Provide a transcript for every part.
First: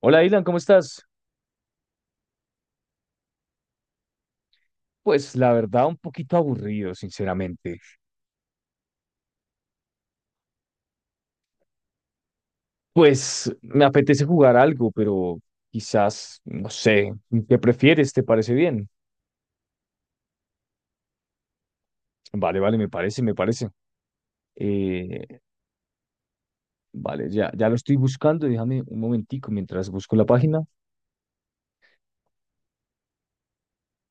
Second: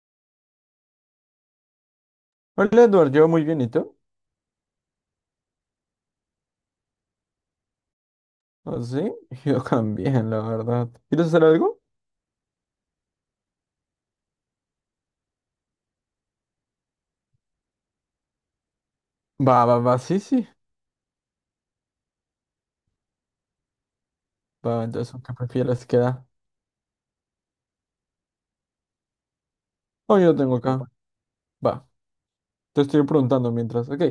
Hola, Dylan, ¿cómo estás? Hola Edward, yo muy bien, ¿y tú? Pues la verdad, un poquito aburrido, sinceramente. ¿Ah, sí? Yo también, la verdad. ¿Quieres hacer algo? Pues me apetece jugar algo, pero quizás, no sé, ¿qué prefieres? ¿Te parece bien? Va, va, va, sí, sí. Vale, vale, me parece, me parece. Va, entonces, ¿qué Eh, prefieres que da? vale, ya lo estoy buscando, déjame un momentico mientras busco Oh, la yo lo tengo página. acá. Va, te estoy preguntando mientras. Ok.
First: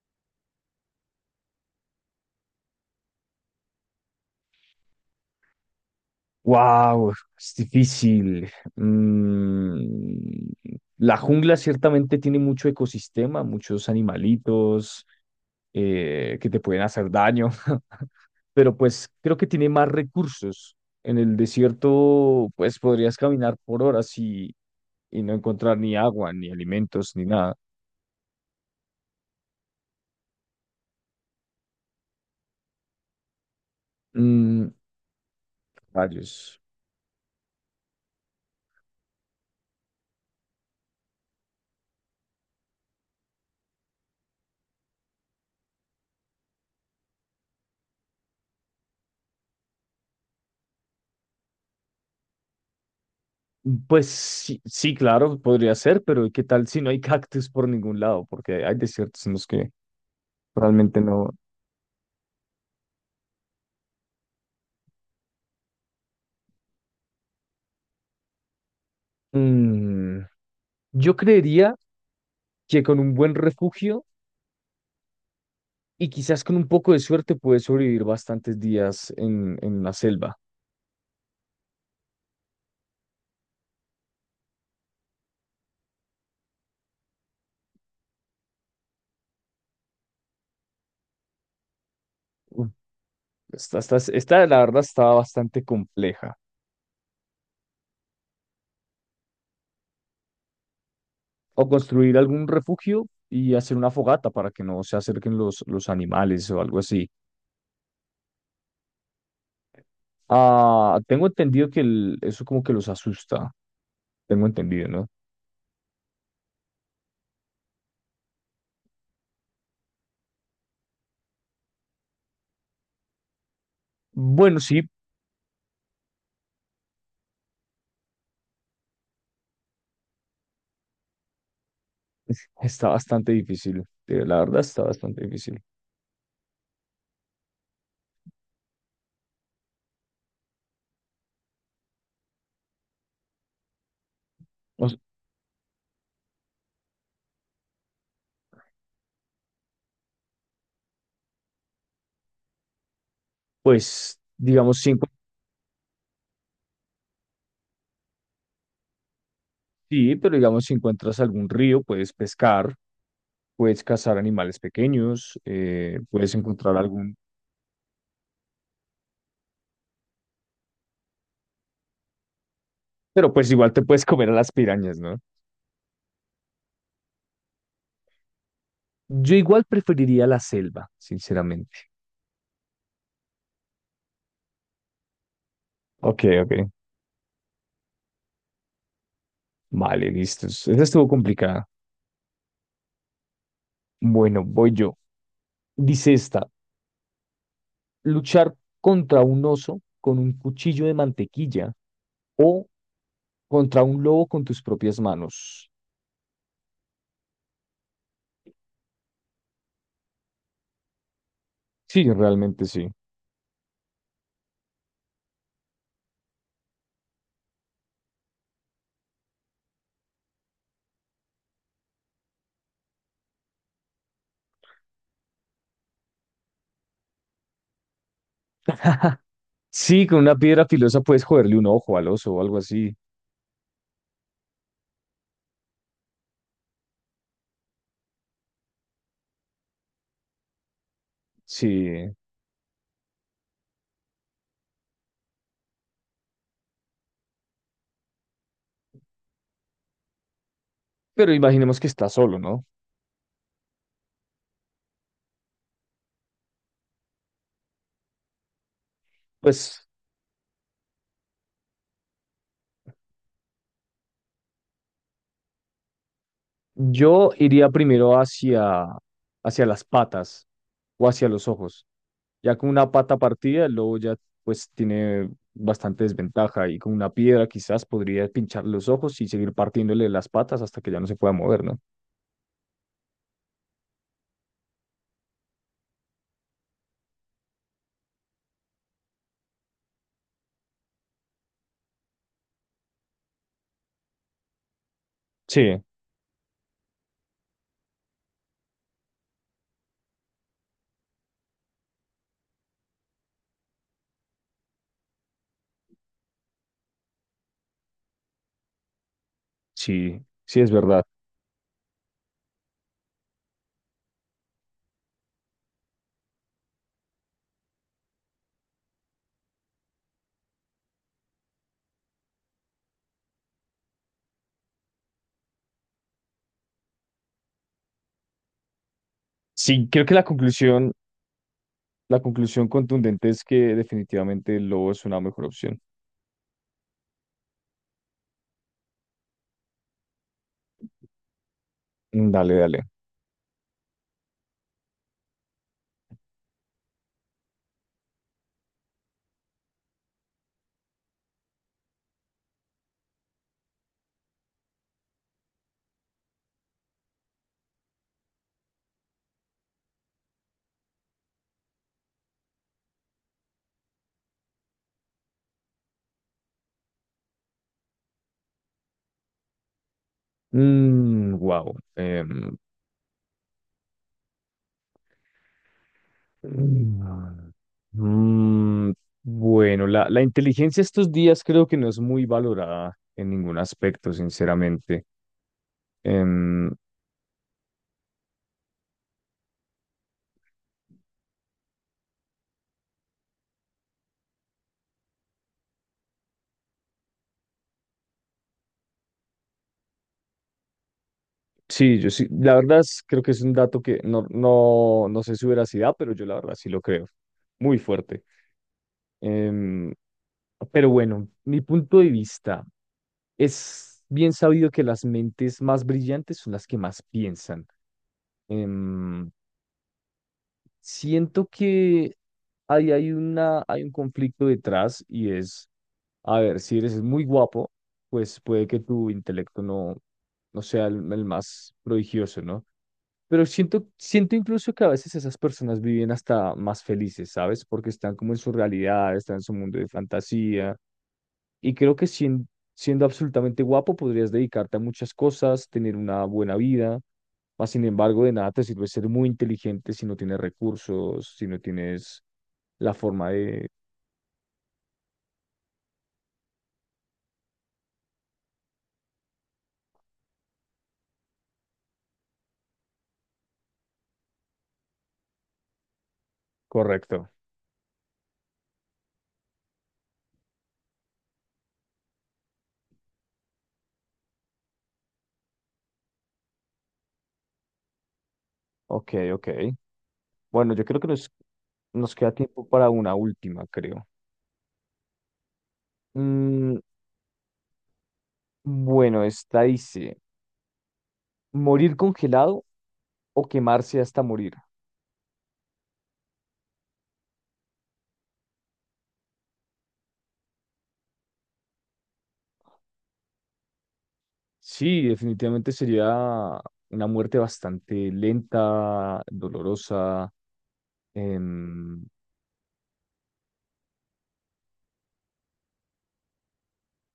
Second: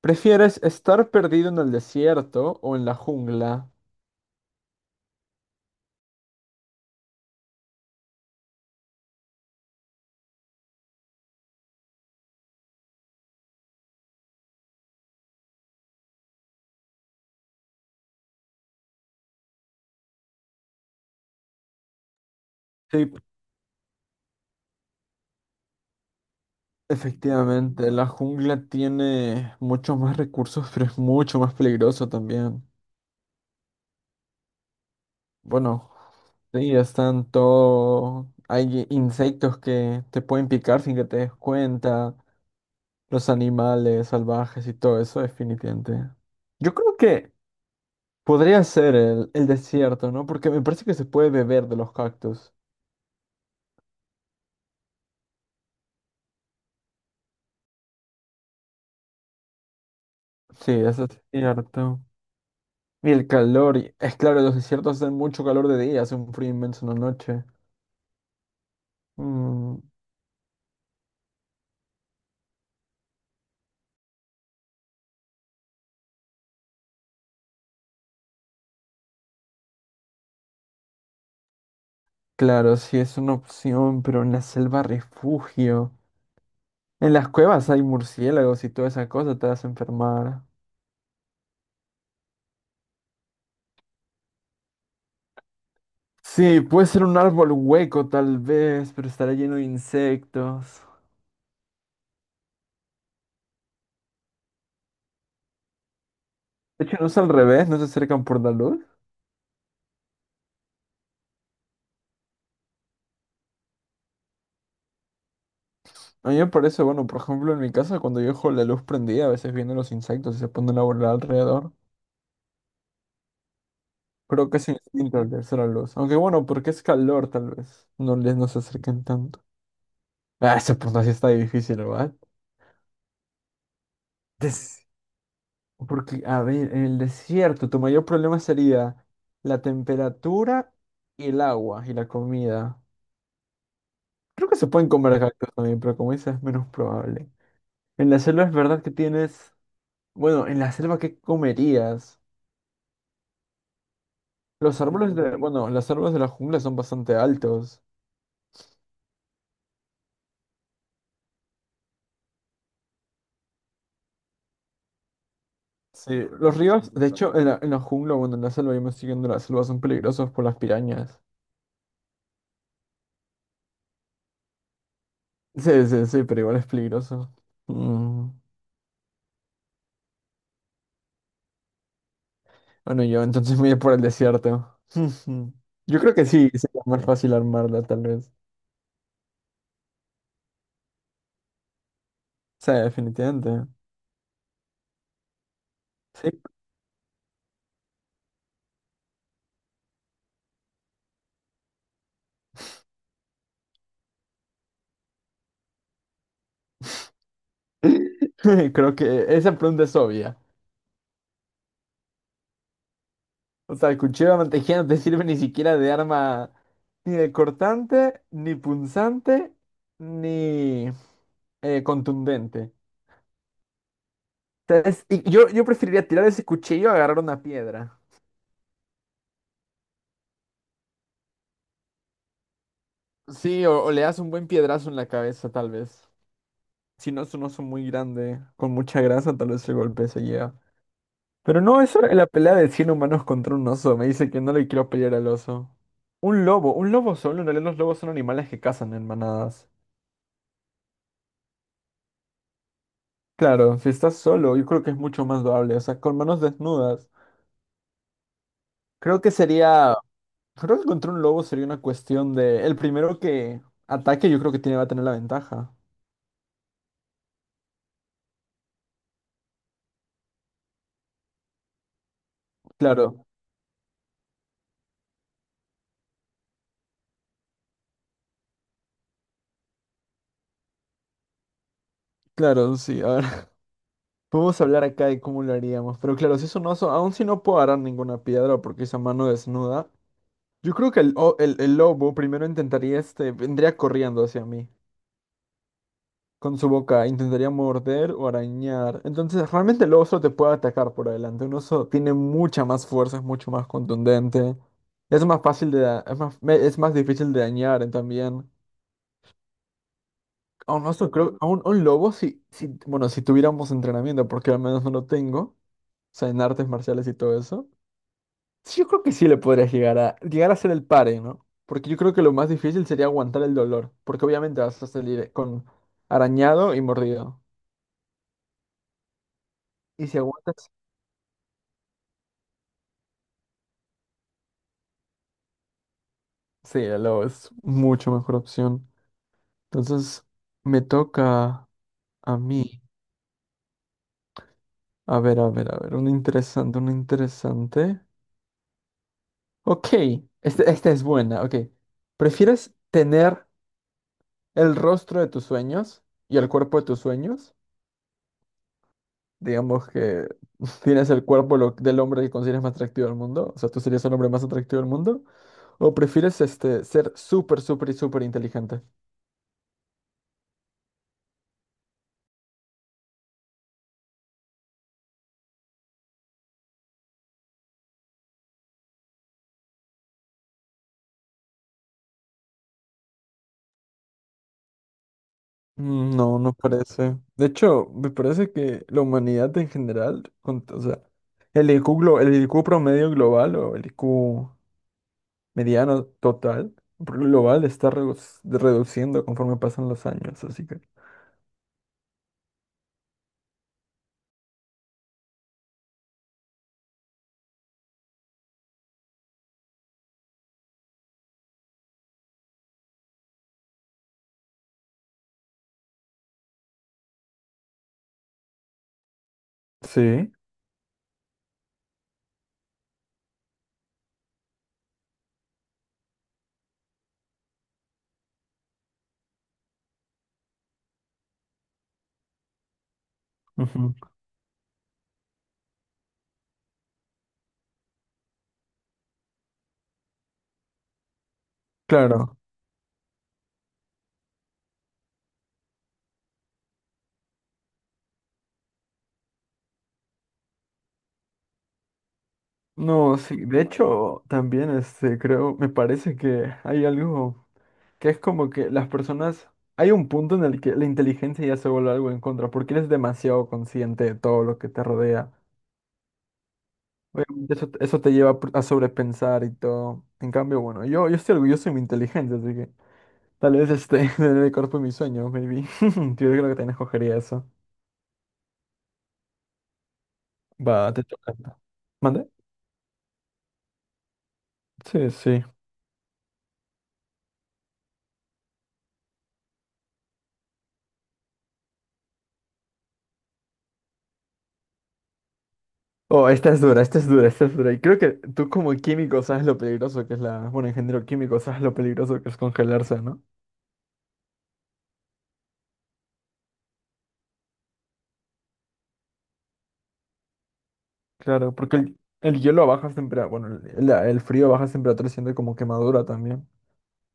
¿Prefieres estar perdido en el desierto o en la jungla? ¡Wow! Es difícil. Mm, la jungla ciertamente tiene mucho ecosistema, muchos animalitos que te pueden hacer daño, pero pues creo que tiene más recursos. En el desierto, pues Sí, podrías caminar por horas y no encontrar ni agua, ni alimentos, ni nada. efectivamente, la jungla tiene muchos más recursos, pero es mucho más peligroso también. Mm, Bueno, rayos. sí, están todo. Hay insectos que te pueden picar sin que te des cuenta. Los animales salvajes y todo eso, definitivamente. Yo creo que podría ser el desierto, ¿no? Porque me parece que se puede beber de los cactus. Pues sí, sí, claro, podría ser, pero ¿qué tal si no hay cactus por ningún lado? Porque hay desiertos en los que Sí, eso realmente es no. cierto. Y el calor, es claro, los desiertos hacen mucho calor de día, hace un frío inmenso en la noche. Mm, Mm, yo creería que con un buen refugio y quizás con un poco de suerte puedes sobrevivir bastantes días en la selva. claro, sí es una opción, pero en la selva refugio. En las cuevas hay murciélagos y toda esa cosa, te vas a enfermar. Esta, la verdad, estaba bastante compleja. Sí, puede ser un árbol hueco tal vez, pero estará lleno de insectos. O construir algún refugio y hacer una fogata para que no se acerquen los animales o algo De hecho, no así. es al revés, no se acercan por la luz. Ah, tengo entendido que eso como que los asusta. Tengo entendido, ¿no? A mí me parece, bueno, por ejemplo, en mi casa, cuando yo dejo la luz prendida, a veces vienen los insectos y se ponen a volar alrededor. Creo que Bueno, es sí, instinto al verse la luz. Aunque bueno, porque es calor, tal vez. No se acerquen tanto. Ah, esa pregunta sí está difícil, ¿verdad? está bastante difícil. La verdad, Des- está bastante difícil. Porque, a ver, en el desierto, tu mayor problema sería la temperatura y el agua y la comida. Creo que se O pueden s- comer cactus también, pero como dices, es menos probable. En la selva es verdad que tienes. Bueno, en la selva, ¿qué comerías? Pues, digamos, Los si encuent- árboles de, bueno, los árboles de la jungla son bastante altos. Sí, pero digamos, si encuentras algún río, puedes pescar, puedes cazar animales pequeños, Sí, puedes los encontrar ríos, de algún... hecho, en la jungla, bueno, en la selva, yo me estoy yendo a la selva, son peligrosos por las pirañas. Pero pues igual te puedes comer a las pirañas, ¿no? Sí, sí, sí, pero igual es peligroso. Mm. Yo igual preferiría la selva, sinceramente. Bueno, yo entonces me voy por el desierto. Yo creo Ok, que sí, ok. sería más fácil armarla, tal vez. Vale, listo. Esta estuvo complicada. Sí, definitivamente. Bueno, voy yo. Dice Sí. esta, luchar contra un oso con un cuchillo de mantequilla o contra un lobo con tus propias manos. Creo que esa pregunta es obvia. Sí, realmente sí. O sea, el cuchillo de mantequilla no te sirve ni siquiera de arma, ni de cortante, ni punzante, ni contundente. O sea, y yo preferiría tirar ese cuchillo a agarrar una piedra. Sí, con una piedra filosa puedes joderle un ojo al oso o algo así. Sí, o le das un buen piedrazo en la cabeza, tal vez. Si no es un oso muy grande, con mucha grasa, tal vez el golpe se lleva. Pero no, eso Sí, es la pelea de 100 humanos contra un oso. Me dice que no le quiero pelear al oso. Un lobo solo. En realidad los lobos son animales que cazan en manadas. pero imaginemos que está solo, ¿no? Claro, si estás solo, yo creo que es mucho más doable, o sea, con manos desnudas. Creo que Pues sería, creo que contra un lobo sería una cuestión de, el primero que ataque yo creo que tiene, va a tener la ventaja. yo iría primero hacia, hacia las patas o hacia los ojos. Ya con una pata Claro, partida, el lobo ya pues tiene bastante desventaja y con una piedra quizás podría pinchar los ojos y seguir partiéndole las patas hasta que ya no se pueda mover, ¿no? claro, sí, a ver, podemos hablar acá de cómo lo haríamos, pero claro, si es un oso, aún si no puedo agarrar ninguna piedra porque es a mano desnuda, yo creo que el lobo primero intentaría, este, vendría corriendo hacia mí. Sí, Con su boca intentaría morder o arañar. Entonces, realmente el oso te puede atacar por adelante. Un oso tiene mucha más fuerza, es mucho más contundente. Es más fácil de, es más, es más difícil de dañar también. sí, sí es A un verdad. oso creo, a un lobo si, bueno, si tuviéramos entrenamiento, porque al menos no lo tengo, o sea, en artes marciales y todo eso. Sí, yo creo que sí le podrías llegar a hacer el pare, ¿no? Porque yo creo que lo más difícil sería aguantar el dolor, porque obviamente vas a salir con arañado y mordido. Sí, creo Y que si aguantas. La conclusión contundente es que definitivamente el lobo es una mejor opción. Sí, el lobo es mucho mejor opción. Entonces, me toca Mm, a dale, mí. dale. A ver, a ver, a ver. Un interesante, un interesante. Ok, esta es buena. Ok. ¿Prefieres tener el rostro de tus sueños y el cuerpo de tus sueños? Digamos que tienes el cuerpo del hombre que consideras más atractivo del mundo. O sea, tú serías el hombre más atractivo del mundo. ¿O prefieres este, ser súper, súper y súper inteligente? Mm, wow. Mm, mm, bueno, la inteligencia estos días creo que no es muy valorada en ningún aspecto, sinceramente. No, no Em, parece. De hecho, me parece que la humanidad en general, o sea, el IQ, el IQ promedio global o el IQ mediano total global está reduciendo conforme pasan los años, así que. sí, yo sí, creo que es un dato que no, no, no sé su veracidad, pero yo la verdad sí lo creo. Muy fuerte. Em, pero bueno, mi punto de vista es bien sabido que las mentes más brillantes son las que más piensan. Em, Sí, siento que ahí hay hay un conflicto detrás y es, a ver, si eres muy guapo, pues puede que tu intelecto no, no sea el más prodigioso, ¿no? Pero ujú. siento incluso que a veces esas personas viven hasta más felices, ¿sabes? Porque están como en su realidad, están en su mundo de fantasía. Y Claro. Siendo absolutamente guapo podrías dedicarte a muchas cosas, tener una buena vida. Mas, sin embargo, de nada te sirve ser muy inteligente si no tienes recursos, si no tienes la No, forma sí, de de... hecho, también este, creo, me parece que hay algo que es como que las personas, hay un punto en el que la inteligencia ya se vuelve algo en contra, porque eres demasiado consciente de todo lo que te rodea. Correcto. Obviamente eso te lleva a sobrepensar y todo. En cambio, bueno, yo estoy orgulloso de mi inteligencia, así que tal vez este, tener el cuerpo de mis sueños, maybe. Yo creo que también escogería eso. Ok, ok. Bueno, yo Va, creo te que toca. nos ¿Mande? queda tiempo para una última, creo. Sí, sí. Mm, bueno, esta dice, ¿morir congelado o quemarse hasta morir? Oh, esta es dura, esta es dura, esta es dura. Y creo que tú como químico sabes lo peligroso que es la. Bueno, ingeniero químico sabes lo peligroso que es congelarse, ¿no? Sí, definitivamente sería una muerte bastante lenta, dolorosa. Claro, porque el, em, el hielo a bajas temperaturas. Bueno, el frío a bajas temperaturas siente como quemadura también.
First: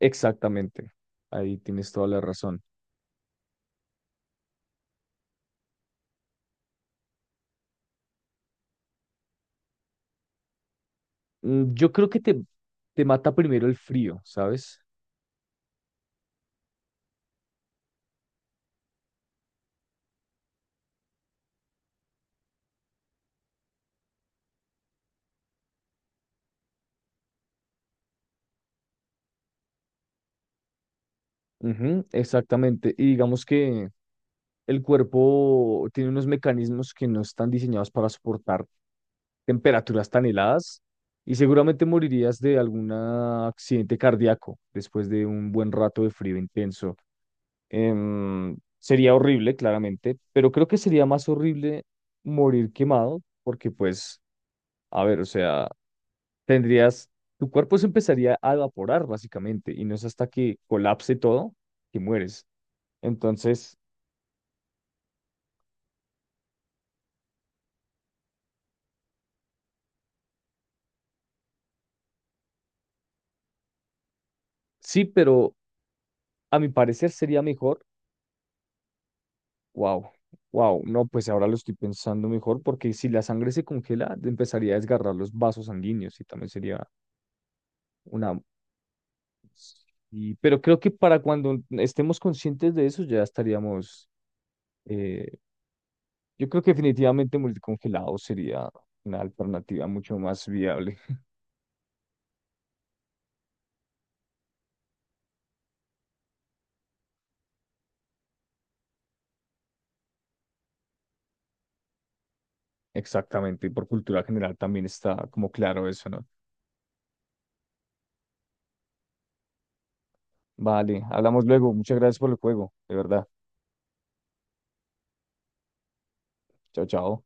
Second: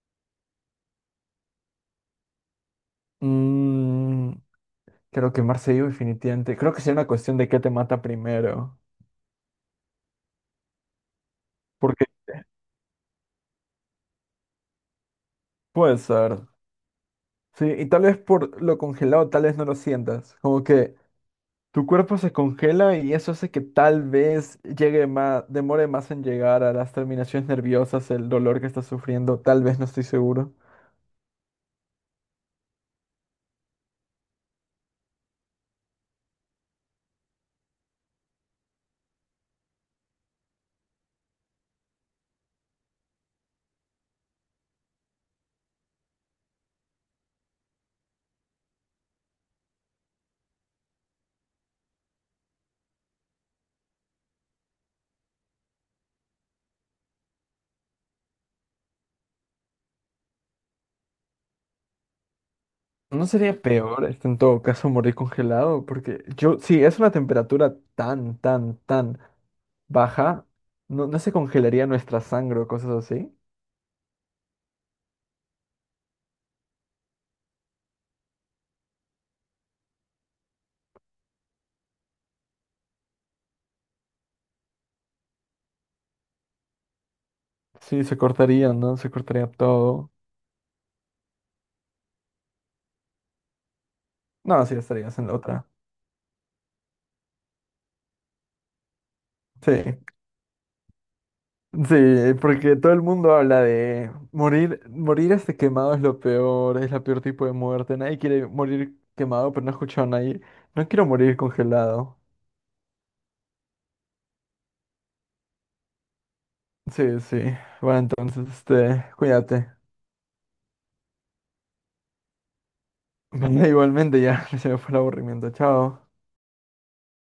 exactamente, ahí tienes toda la razón. Mm, creo que vivo definitivamente. Creo que sería una cuestión de qué te mata primero. Mm, yo Porque creo que te mata primero el frío, ¿sabes? puede ser. Sí, y tal vez por lo congelado, tal vez no lo sientas. Como que tu cuerpo se congela y eso hace que tal vez llegue más, demore más en llegar a las terminaciones nerviosas, el dolor que estás sufriendo, tal vez no estoy seguro. Ujú, exactamente. Y digamos que el cuerpo tiene unos mecanismos que no están diseñados para soportar temperaturas tan heladas y seguramente morirías de algún accidente cardíaco después de un buen rato de frío intenso. Sería horrible, claramente, pero creo que sería más horrible morir quemado porque pues, a ver, o sea, tendrías, tu cuerpo se empezaría a evaporar básicamente y no es hasta que colapse todo que mueres. ¿No sería Entonces, peor, este, en todo caso, morir congelado? Porque yo, sí, es una temperatura tan, tan, tan baja, no, no se congelaría nuestra sangre o cosas así. sí, pero a mi parecer sería mejor. Wow, wow. No, pues ahora lo estoy pensando mejor porque si la sangre se congela, empezaría a desgarrar los vasos sanguíneos y también sería Sí, se una... cortaría, ¿no? Se cortaría todo. y- pero creo que para cuando estemos conscientes de eso ya estaríamos... No, sí, estarías en la eh, otra. yo creo que definitivamente morir congelado sería una Sí, alternativa mucho más viable. sí, porque todo el mundo habla de morir este quemado es lo peor, es la peor tipo de muerte. Nadie quiere morir quemado, pero no he escuchado a nadie. No quiero morir congelado. Exactamente. Y por cultura general también está como claro eso, ¿no? Sí, sí. Bueno, entonces, este, cuídate. Vale, hablamos luego. Muchas gracias por el juego, de verdad. Igualmente ya, se me fue el aburrimiento. Chao. Chao, chao.